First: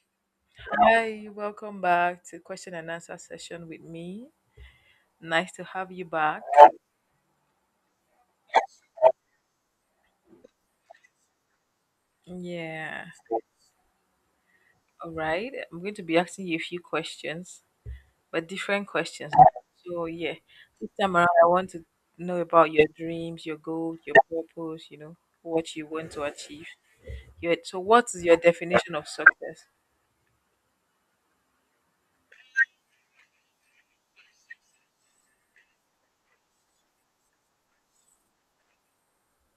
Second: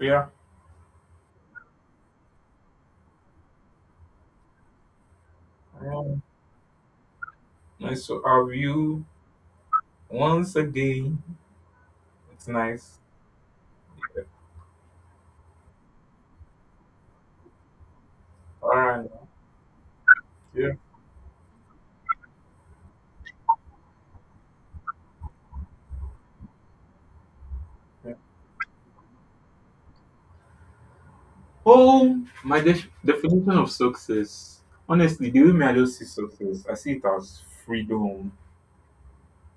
Yeah. Hi, welcome back to question and answer session with me. Nice to have you Um, back. Nice to have you once again. It's nice. Yeah. All right. I'm going to be asking you a few questions, but All different right. questions. So, yeah, Yeah. this time around, I want to know about your dreams, your goals, your purpose, what you want to achieve. So, what is your definition of success? Oh, my definition of success. Honestly, the way me I just see success, I see it as freedom.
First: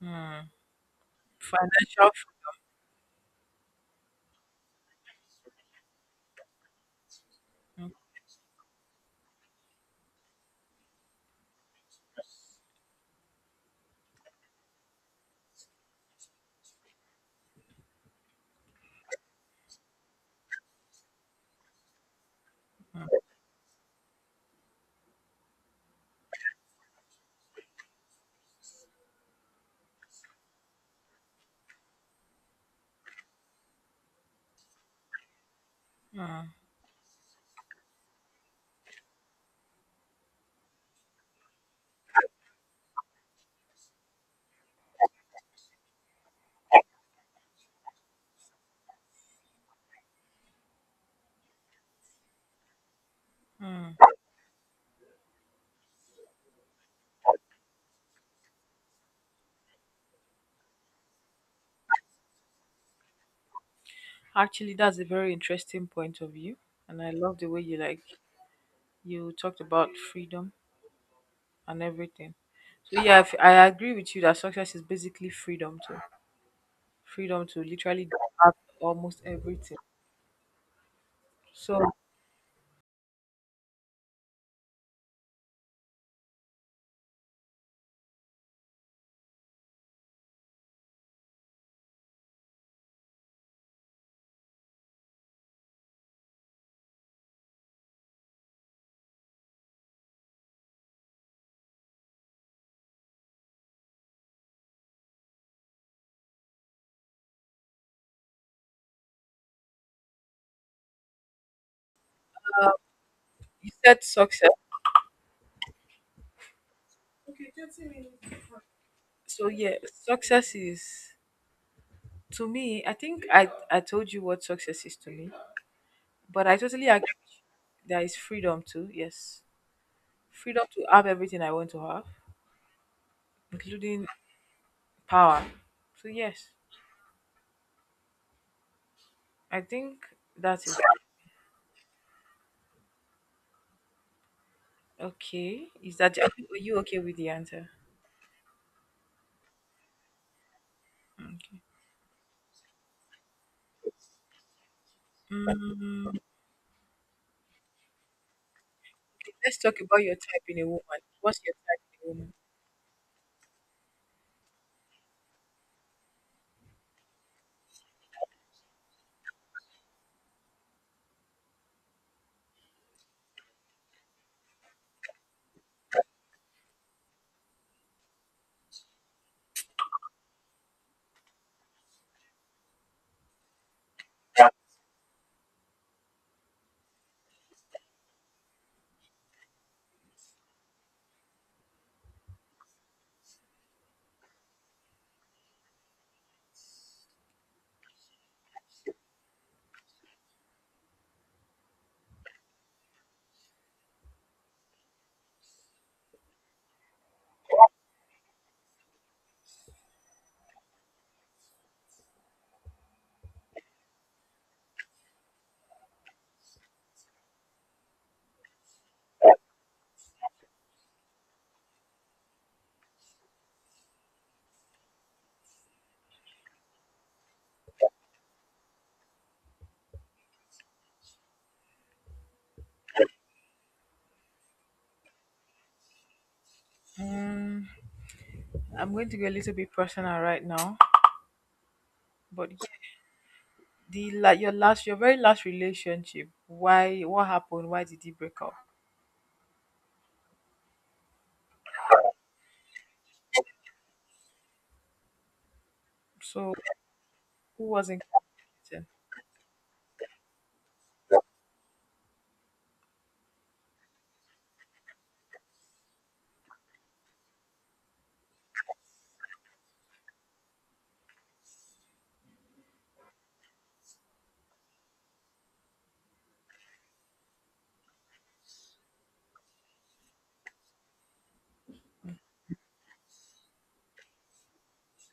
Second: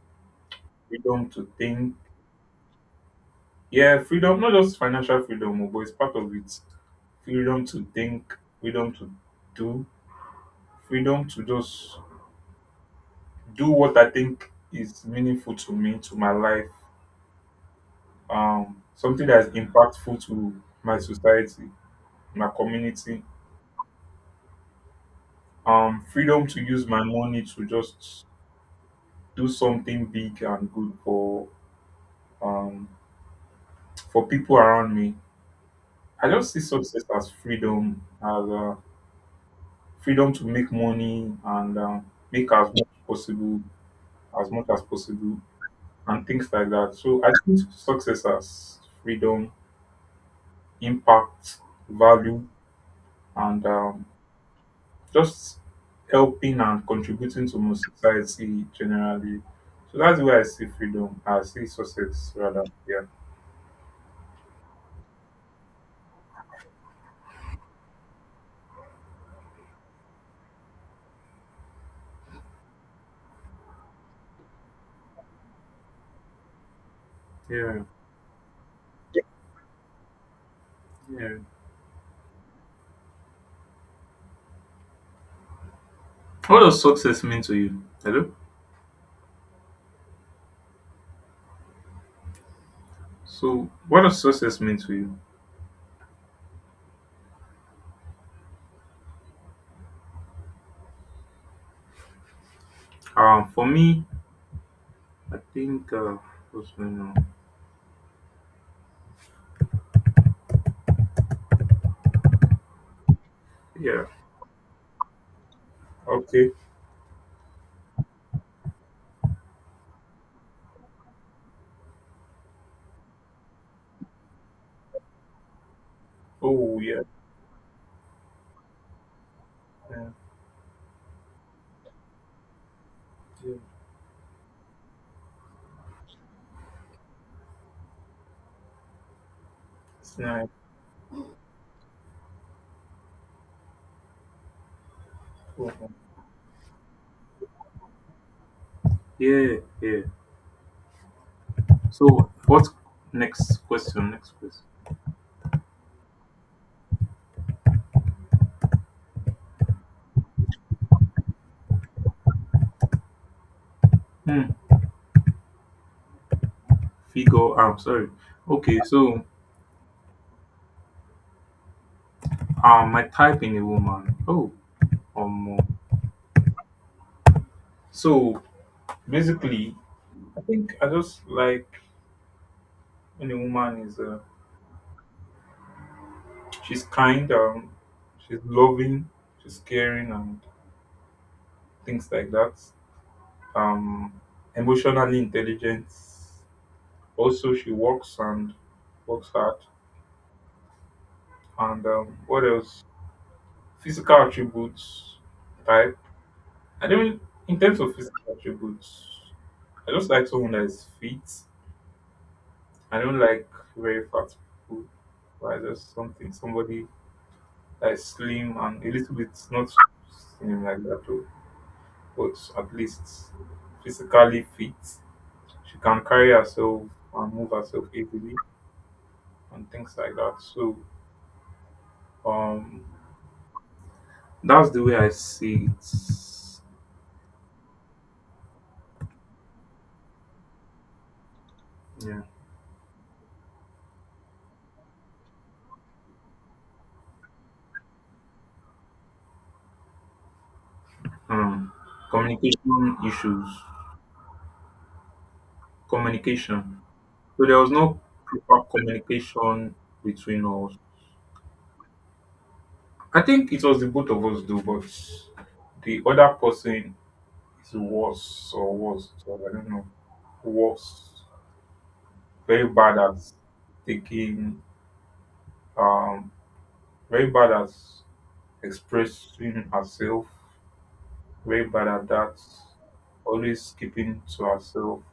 Hmm. Freedom to think. Financial. Yeah, freedom, not just financial freedom, oh, but it's part of it. Freedom to think, freedom to do, freedom to just do what I think is meaningful to me, to my life. Something that is impactful to my society, my community. Freedom to use my money to just do something big and good um, for people around me. I just Hmm. see success as freedom to make money and make as much as possible, and things like that. So I think success as freedom, impact, value, and just helping and contributing to my society generally. So that's the way I see freedom. I see success rather. Yeah. Actually, that's a very interesting point of view. And I love the way you talked about freedom and everything. So yeah, I agree with you that success is basically freedom to Yeah, literally have almost everything. yeah. So What does success mean to you? Hello? So what does success mean to you? For me, I think, what's going on? you said Yeah. success. Okay. So yeah, success is to me. I think I told you what success is to me, but I Oh, totally yeah. agree. There is freedom too. Yes, Yeah, freedom to have everything I want to have, yeah. including power. So yes, I think It's nice. that is okay. Cool. Is that are you okay with the answer? Yeah, yeah. Okay. So, what's next question? Next question. Mm. Let's talk about your type in a woman. What's your type in a woman? Hmm. Figure, I'm sorry. Okay, so my type in a woman. Oh, um, so basically, I think I just like when a woman is she's kind, she's loving, she's caring, and things like that. Um, Emotionally intelligent. Also, she works and works hard. And what else? Physical attributes type. I don't In terms of physical attributes, I just like someone that is fit. I don't like very fat people. But I just something somebody that is slim and a little bit not slim like that too, but at least physically fit. She can carry herself and move herself easily and things like that. So um that's the way I see it. Mm, I'm going to go a little bit personal right now, Yeah. but yeah, the la- your last, your very last relationship. Why? What happened? Why did you break up? Um, Communication issues. So Communication. So there who was no wasn't proper competent? communication between us. I think it was the both of us though, but the other person is worse or worse. So I don't know. Worse. Very bad at taking um Very bad at expressing herself. Very bad at that. Always keeping to herself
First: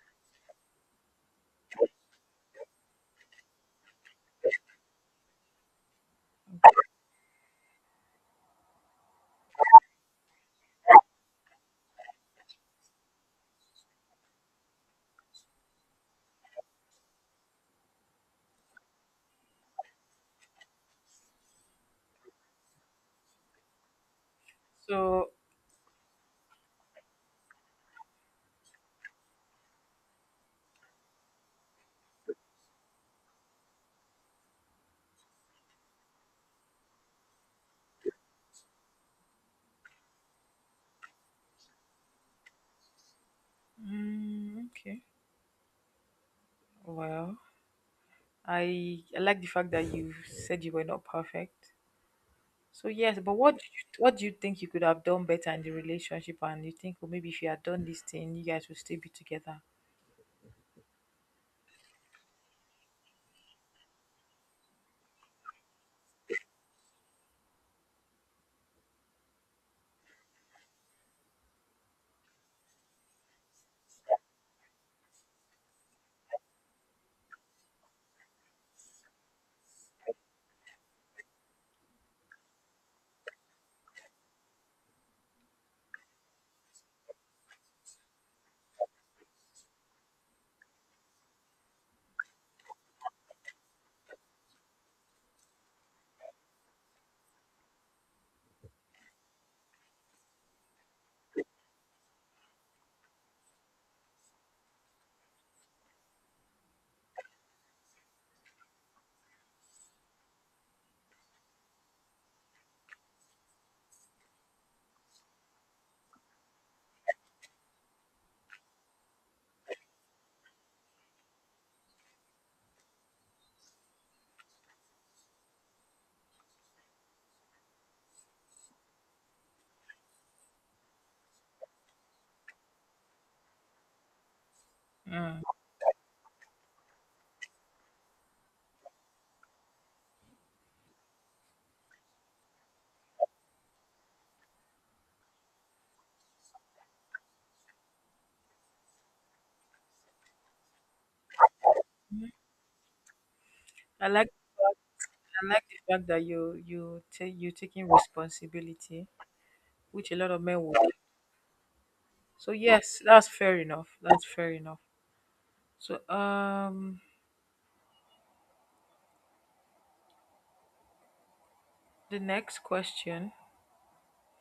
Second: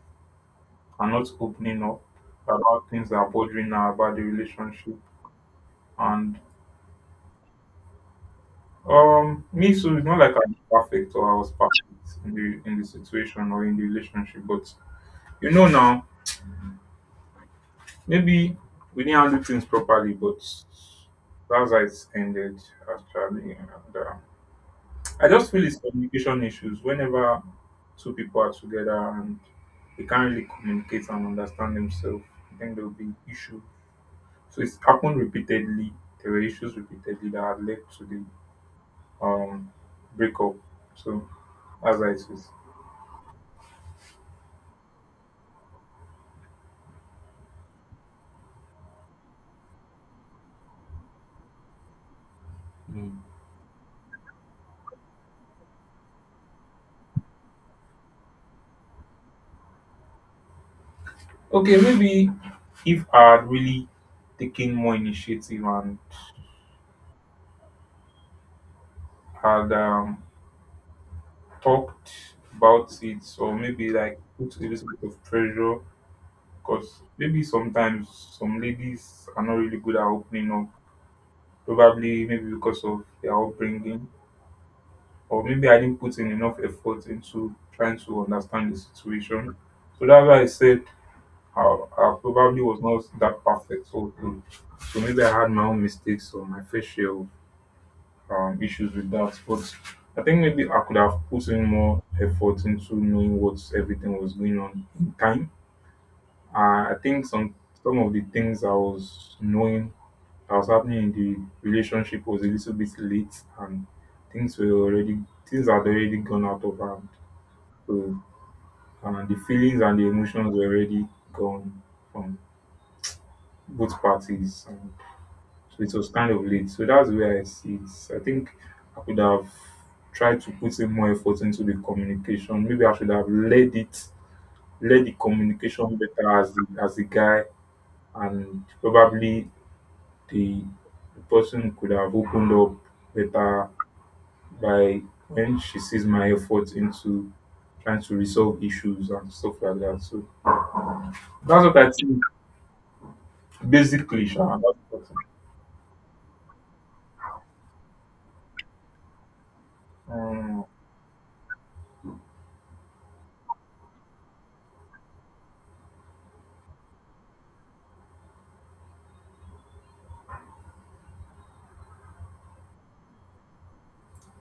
and not opening up about things that are bothering her about the relationship. And me too, it's not like I'm perfect or I was perfect in the situation or in the relationship, but you know now, maybe we didn't handle things properly, but that's how it ended actually. And uh, I So just feel it's communication issues. Whenever two people are together and they can't really communicate and understand themselves, I think there will be issue. So it's happened repeatedly. There were issues repeatedly that had led to the um breakup. So that's how it is. mm, okay, well, I like the fact that you said you were not perfect. So Mm. yes, but what do you think you could have done better in the relationship? And you think, well, maybe if you had done this thing, you guys would still be together. Okay, maybe if I had really taken more initiative and had talked about it, or maybe like put a little bit of pressure, because maybe sometimes some ladies are not really good at opening up, probably maybe because of their upbringing, or maybe I didn't put in enough effort into trying to understand the situation. So that's why I said I probably was not that perfect. So maybe I had my own mistakes or my fair share issues with that. But I think maybe I could have put in more effort into knowing what everything was going on in time. I think some of the things I was knowing that was happening in the relationship was a little bit late, and things were already things had already gone out of hand. So and the feelings and the emotions were already gone from both parties. So it was kind of late. So that's the way I see it. So I think I could have tried to put in more effort into the communication. Maybe I should have led the Mm. communication better as the guy, and probably the, the person could have opened up better by when she sees my effort into trying to resolve issues and stuff like that. So that's what I think I basically. like. Sha, that's what I think. I like the fact that you taking responsibility, which a lot of men Um, will. So yes, that's fair enough. That's fair enough. So the next question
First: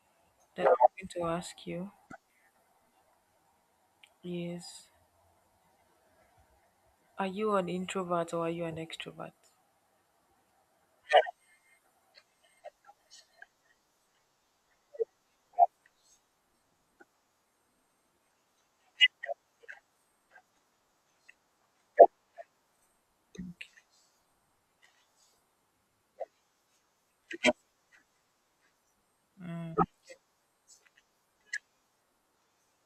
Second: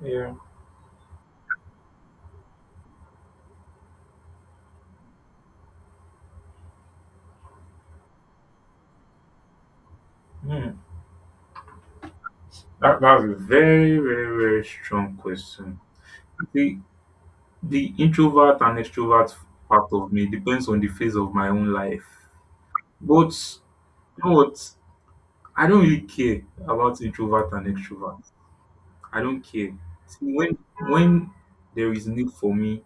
yeah. that I'm going to ask you is: Are you an introvert or are you an extrovert? Hmm. That's a very, very, very strong question. The the introvert and extrovert part of me depends on the phase of my own life. But you know what? I don't really care about introvert and extrovert. I don't care. Mm-hmm. See, when there is need for me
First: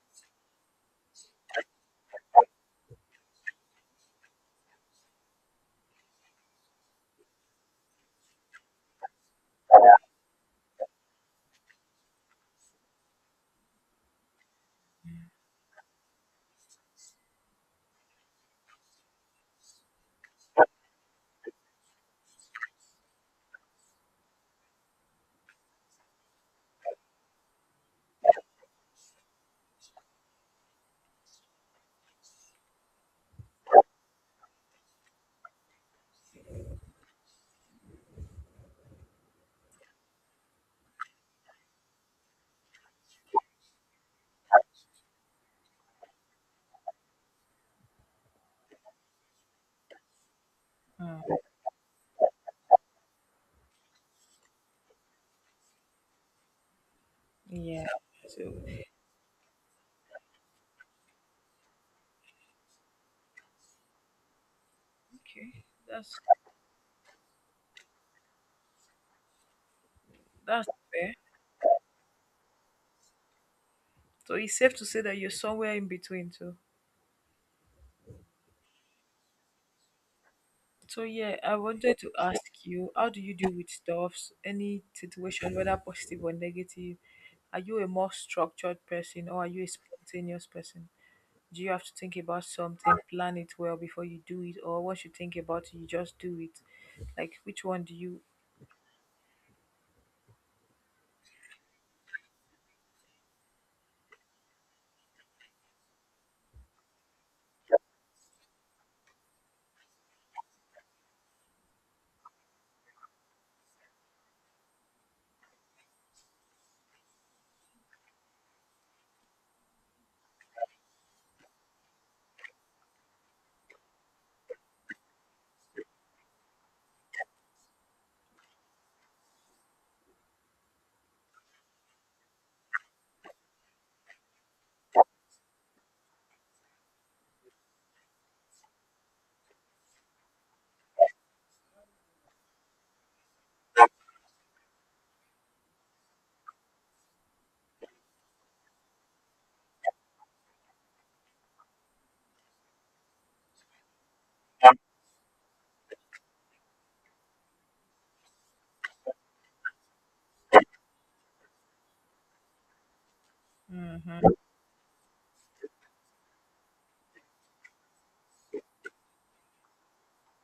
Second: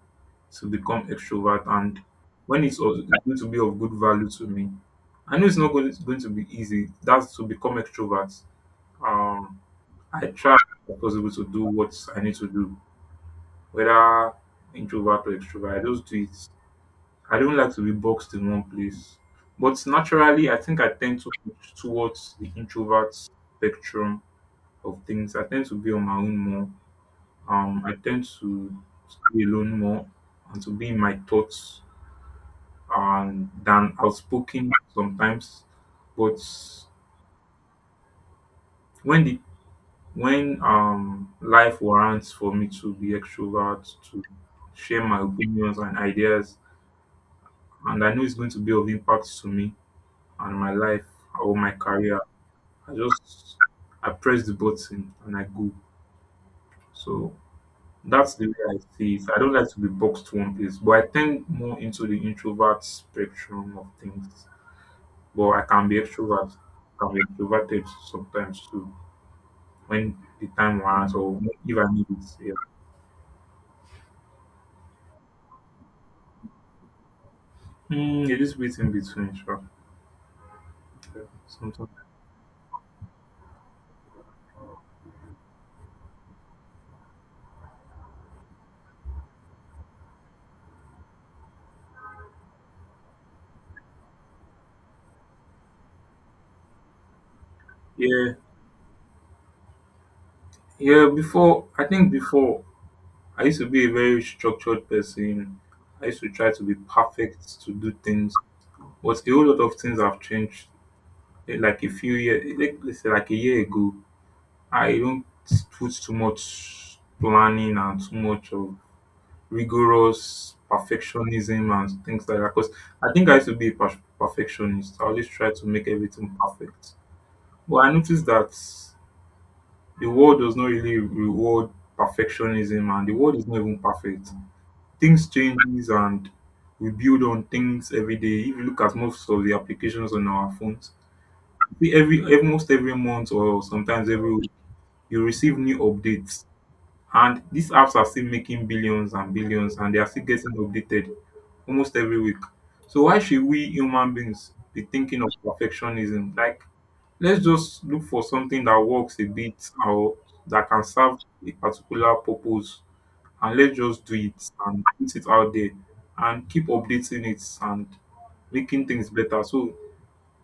to become extrovert, and when it's also going to be of good value to me, I know it's not going, it's going to be easy. That's to become extrovert. Um, I try as possible to do what I need to do, whether introvert or extrovert. I just do it. I don't like to be boxed in one place. But naturally, I think I tend to push towards the introvert spectrum of things. I tend to be on my own more. I tend to be alone more and to be in my thoughts and than outspoken sometimes. But when the when life warrants for me to be extrovert to share my opinions and ideas, and I know it's going to be of impact to me and my life or my career, I just I press the button and I go. So Yeah. that's the So way I see it. I don't like to be boxed to one place, but I tend more into the introvert spectrum of things. But I okay, can be that's extrovert, can be extroverted sometimes too, when the that's time fair. warrants or if I need it. Yeah, So it's safe to say that you're somewhere in between too. It is bit in between, sure. So Yeah, yeah, I sometimes. wanted to ask you, how do you deal with stuffs? Any situation, whether positive or negative? Are you a more structured person or are you a spontaneous person? Do you have to think about something, plan it well before you do it, or once you think about it, you just do it? Like which one do you? Yeah, yeah. Before I think before I used to be a very structured person. I used to try to be perfect to do things, but a whole lot of things have changed. Like a few years, like let's say like a year ago, I don't put too much planning and too much of rigorous perfectionism and things like that. Because I think I used to be a perfectionist. I always try to make everything perfect. But I noticed that the world does not really reward perfectionism, and the world is not even perfect. Things changes and we build on things every day. If you look at most of the applications on our phones, every almost every month or sometimes every week, you receive new updates. And these apps are still making billions and billions, and they are still getting updated almost every week. So why should we human beings be thinking of perfectionism? Like, let's just look for something that works a bit or that can serve a particular purpose, and let's just do Mm-hmm. it and put it out there and keep updating it and making things better. So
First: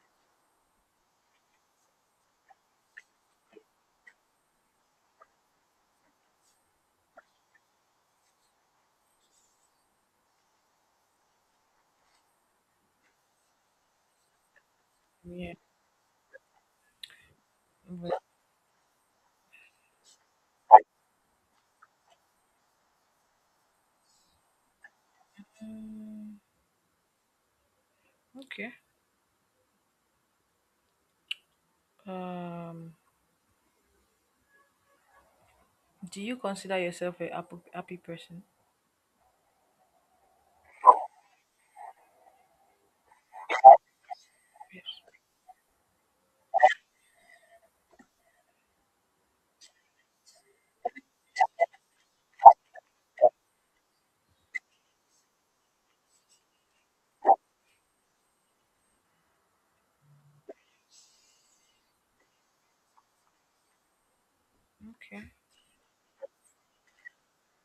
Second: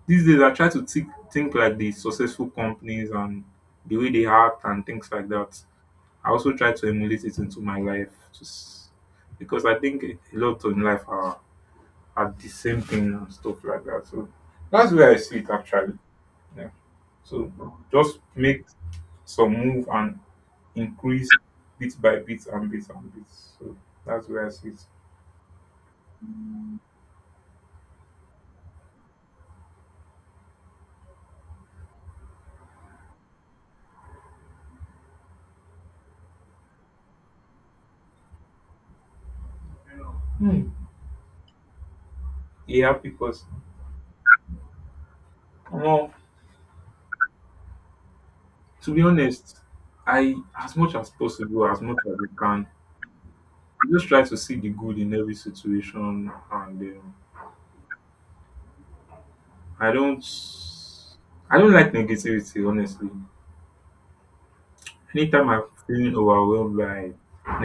these days I try to think like the successful companies and the way they act and things like that. I also try to emulate it into my life, just because I think a lot in life are the same thing and stuff like that. So that's where I see it Yeah. actually. Yeah. So just Well, make some move and increase bit by bit and bit and bit. So that's where I see it. mm, okay. Um. Do you consider yourself a happy person? Hmm. Yeah, because Yeah, well, to be honest, I as much as I can, I just try to see the good in every situation, and I don't, I don't like negativity, honestly. okay. Anytime I'm feeling overwhelmed by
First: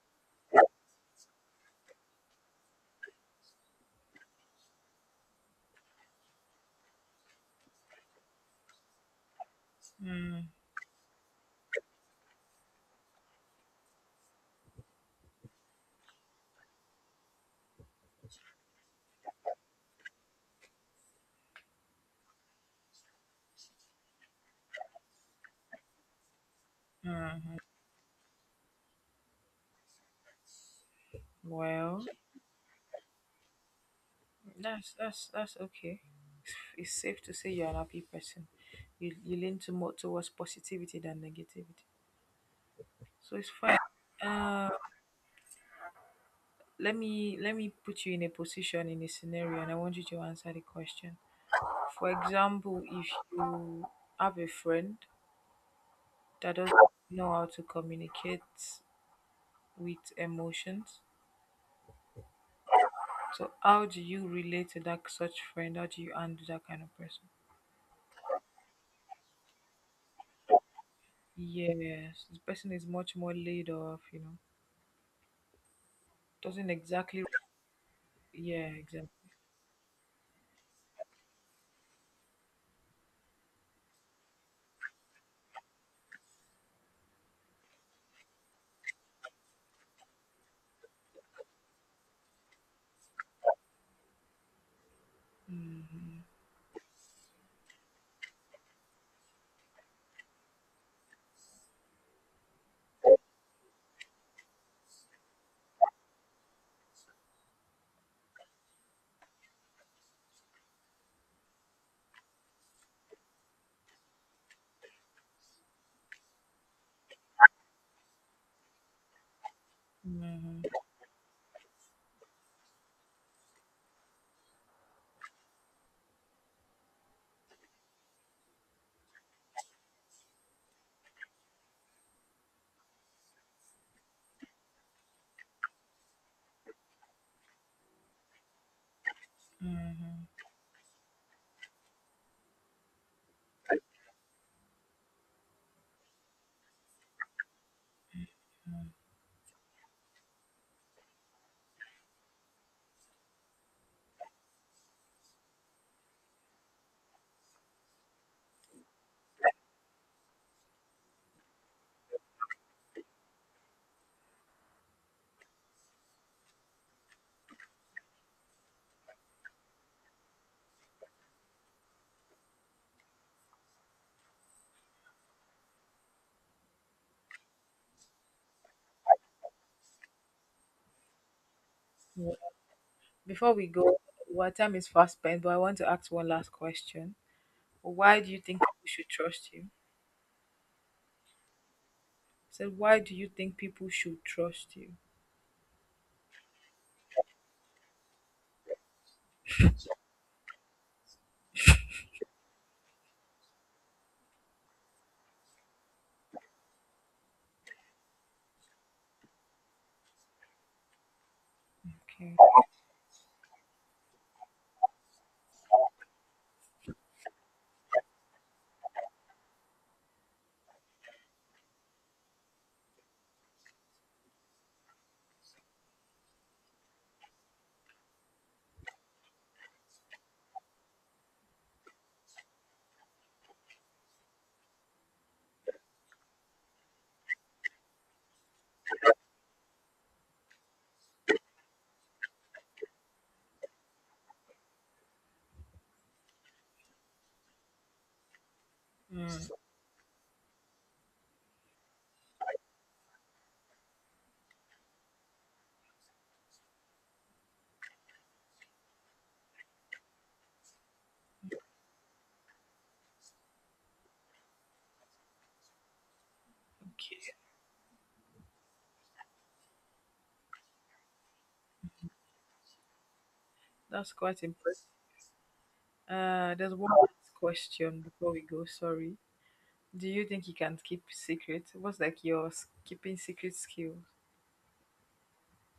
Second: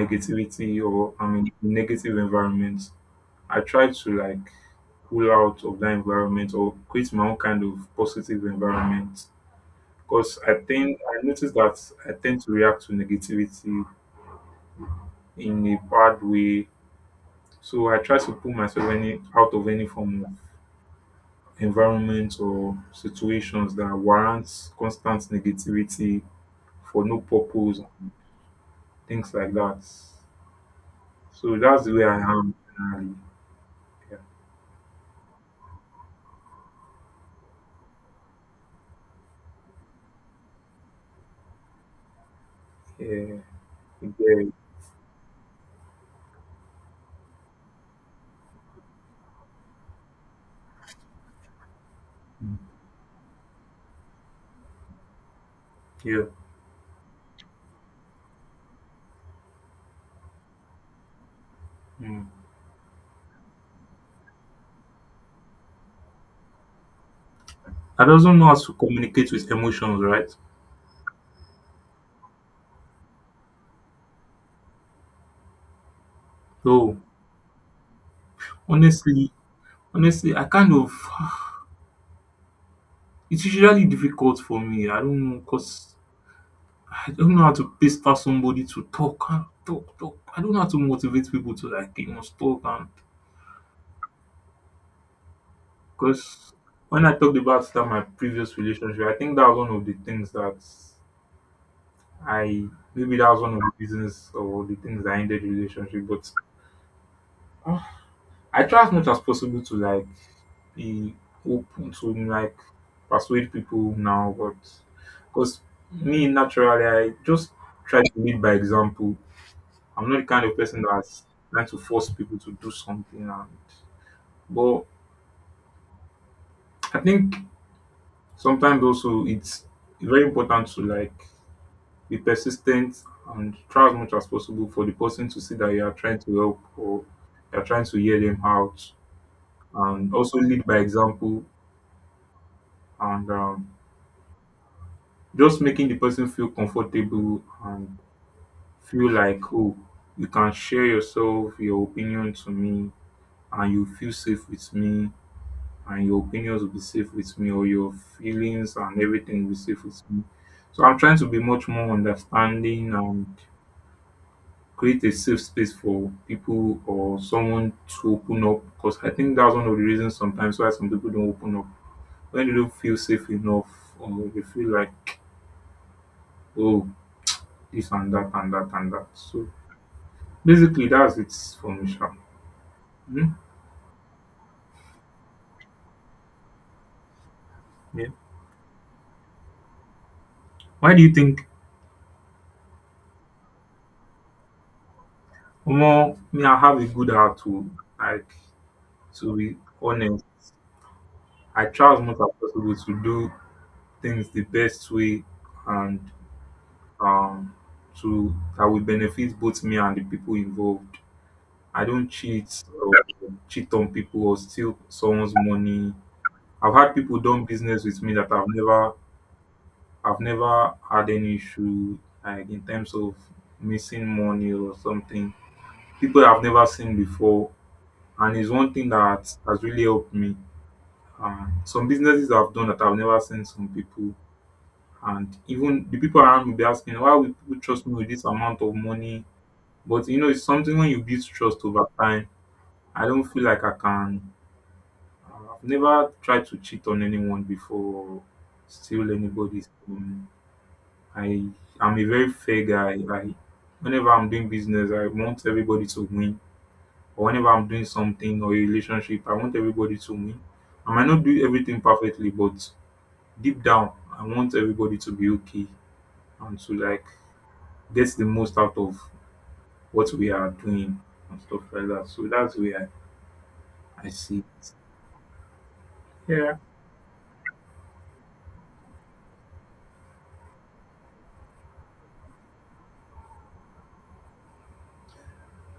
negativity or I'm in a negative environment, I try to like pull out of that environment or create my own kind of positive environment. Because Mm-hmm. I think I notice that I tend to react to negativity in a bad way. So I try to pull myself any out of any form of environment or situations that warrants constant negativity for no purpose, things like that. So that's the way Well, I am generally. That's okay. It's safe to say you're an happy person. You lean to more towards positivity than negativity. So Yeah. it's fine. You Uh, let me put you in a position in a scenario, and I want you to answer the question. For mm, example, if you have a friend Yeah. that doesn't know how to communicate with emotions, Mm. so how do you relate to that such friend? How do you handle that kind of person? I doesn't know how to communicate with emotions, right? Yes, this person is much more laid off. You know, doesn't So exactly. Yeah, exactly. honestly, I kind of it's usually difficult for me. I don't know, because I don't know how to pester somebody to talk and talk, talk. I don't know how to motivate people to like you must talk, and Hmm. because when I talked about that my previous relationship, I think that was one of the things that I maybe that was one of the reasons or the things that ended the relationship. But uh, I try as much as possible to like be open to like persuade people now, but because me naturally, I just try to lead by example. I'm not the kind of Mhm. person that's trying to force people to do something, and but I think sometimes also it's very important to like be persistent and try as much as possible for the person to see that you are trying to help or you are trying to hear them out. And also lead by example and just making the person feel comfortable and feel like, oh, you can share yourself, your opinion to me, and you feel safe with me, and your opinions will be safe with me, or your feelings and everything will be safe with me. So I'm trying to be much more understanding and create a safe space for people or someone to open up, because I think that's one of the reasons sometimes why some people don't open up: when they don't feel safe enough, or they feel like, oh, this and that and that and that. So basically that's it for me sha. Yeah. Hmm? Before we go, our time is fast spent, but I want to ask one last question. Yeah. Why do you think people should trust you? Why do you think? So why do you think people should trust you? Omo, me, I have a good heart to, like, to be honest. I try as much as possible to do things the best way and um to that will benefit both me and the people involved. I don't Okay. cheat or cheat on people or steal someone's money. I've had people done business with me that I've never had any issue, like in terms of missing money or something. People I've never seen before. And it's one thing that has really helped me. Some businesses I've done that I've never seen some people, and even the people around me be asking, why would people trust me with this amount of money? But you know, it's something when you build trust over time. I don't feel like I can, I've never tried to cheat on anyone before, steal Mm, anybody's. I am a very fair guy. I, whenever I'm doing business, I want everybody to win. Or whenever I'm doing something or a relationship, I want everybody to win. I might not do everything perfectly, but deep down, I want everybody to be okay and to, like, okay. get the most out of what we are doing and stuff like that. So that's where I That's see. quite impressive. Yeah. There's one last question before we go. Sorry. Do you think you can keep secret? What's like your keeping secret skills?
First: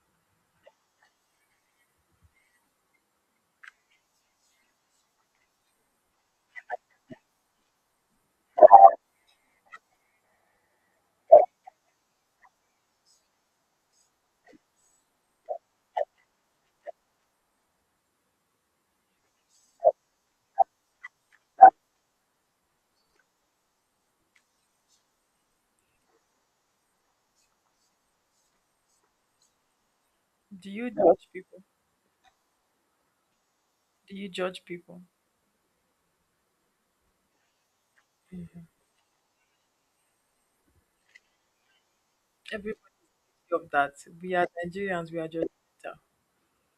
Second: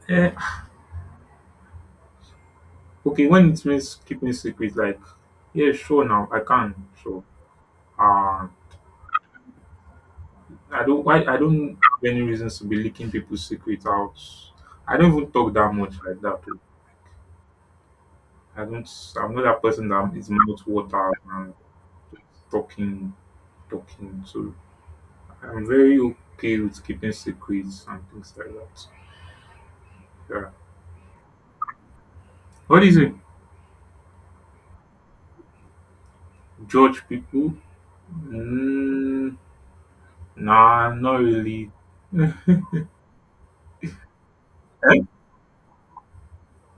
Eh, okay, when it means keeping secret, like, yeah, sure now. I can. Sure. Um I don't why I don't have any reasons to be leaking people's secrets out. I don't even talk that much like that. Oh. I don't, I'm not that person that is mouth water and talking talking. So I'm very okay with keeping secrets and things like that. Yeah. Do you judge people? What is it? Do you judge people? Judge people? Mm, nah, not really. Everybody of that. We are Nigerians. We are judgmental.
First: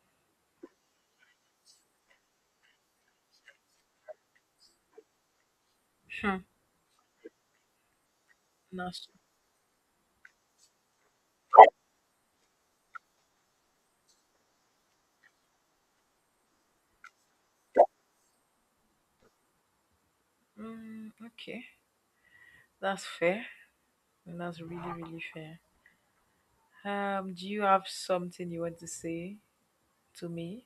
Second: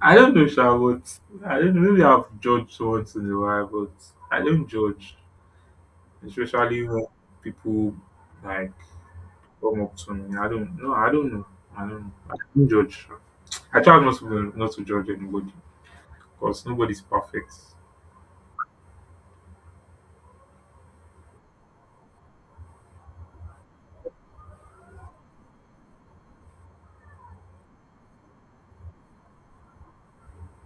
I don't know, sha, but I don't know. Maybe I've judged once in a while, but I don't judge, Hmm. especially when people, like, Nasty. come up to me. I don't know. I don't know. I don't know. I don't judge. I try not to judge anybody because nobody's perfect. Mm, okay. That's fair. That's really, really fair. Do you have something you want to say to me?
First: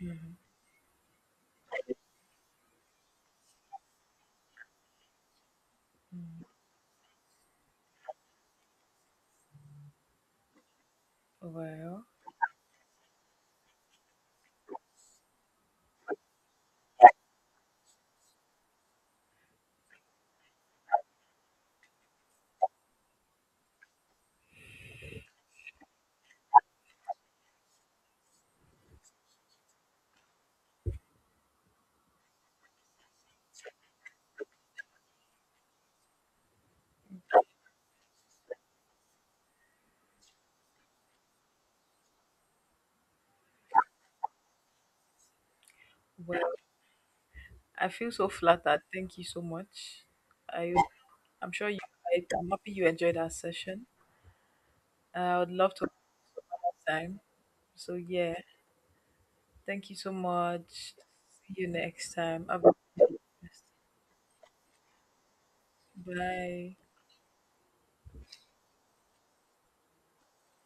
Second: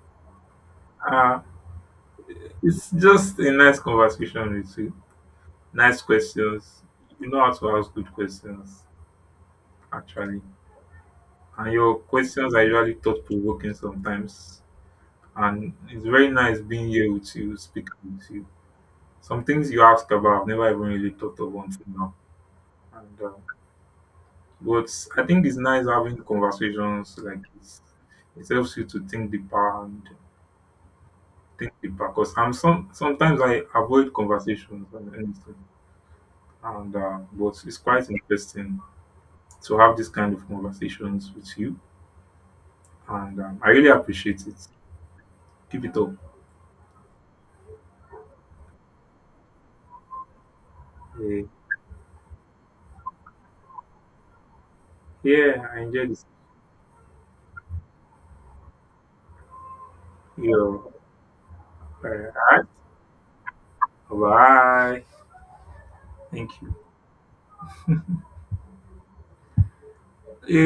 Mhm. Uh, it's just a nice conversation with you. Nice questions. You know how to ask good questions, actually. And your Well, questions are usually thought provoking sometimes. And it's very nice being here with you, speaking with you. Some things you ask about, I've never even really thought of until now. And but I think it's nice having conversations like this. It helps you to think deeper and think deeper. Cause I'm sometimes I avoid conversations and anything. And but it's quite interesting to have this kind of conversations with you. And I really appreciate it. Keep it up. well, I feel so flattered. Thank you so much. I, Yeah, I'm sure you. I'm happy you enjoyed our session. I would yeah love I to enjoyed this. have time. So yeah, thank you so much. Yo, See you all next time. right. Have a- Bye. Thank Bye. you.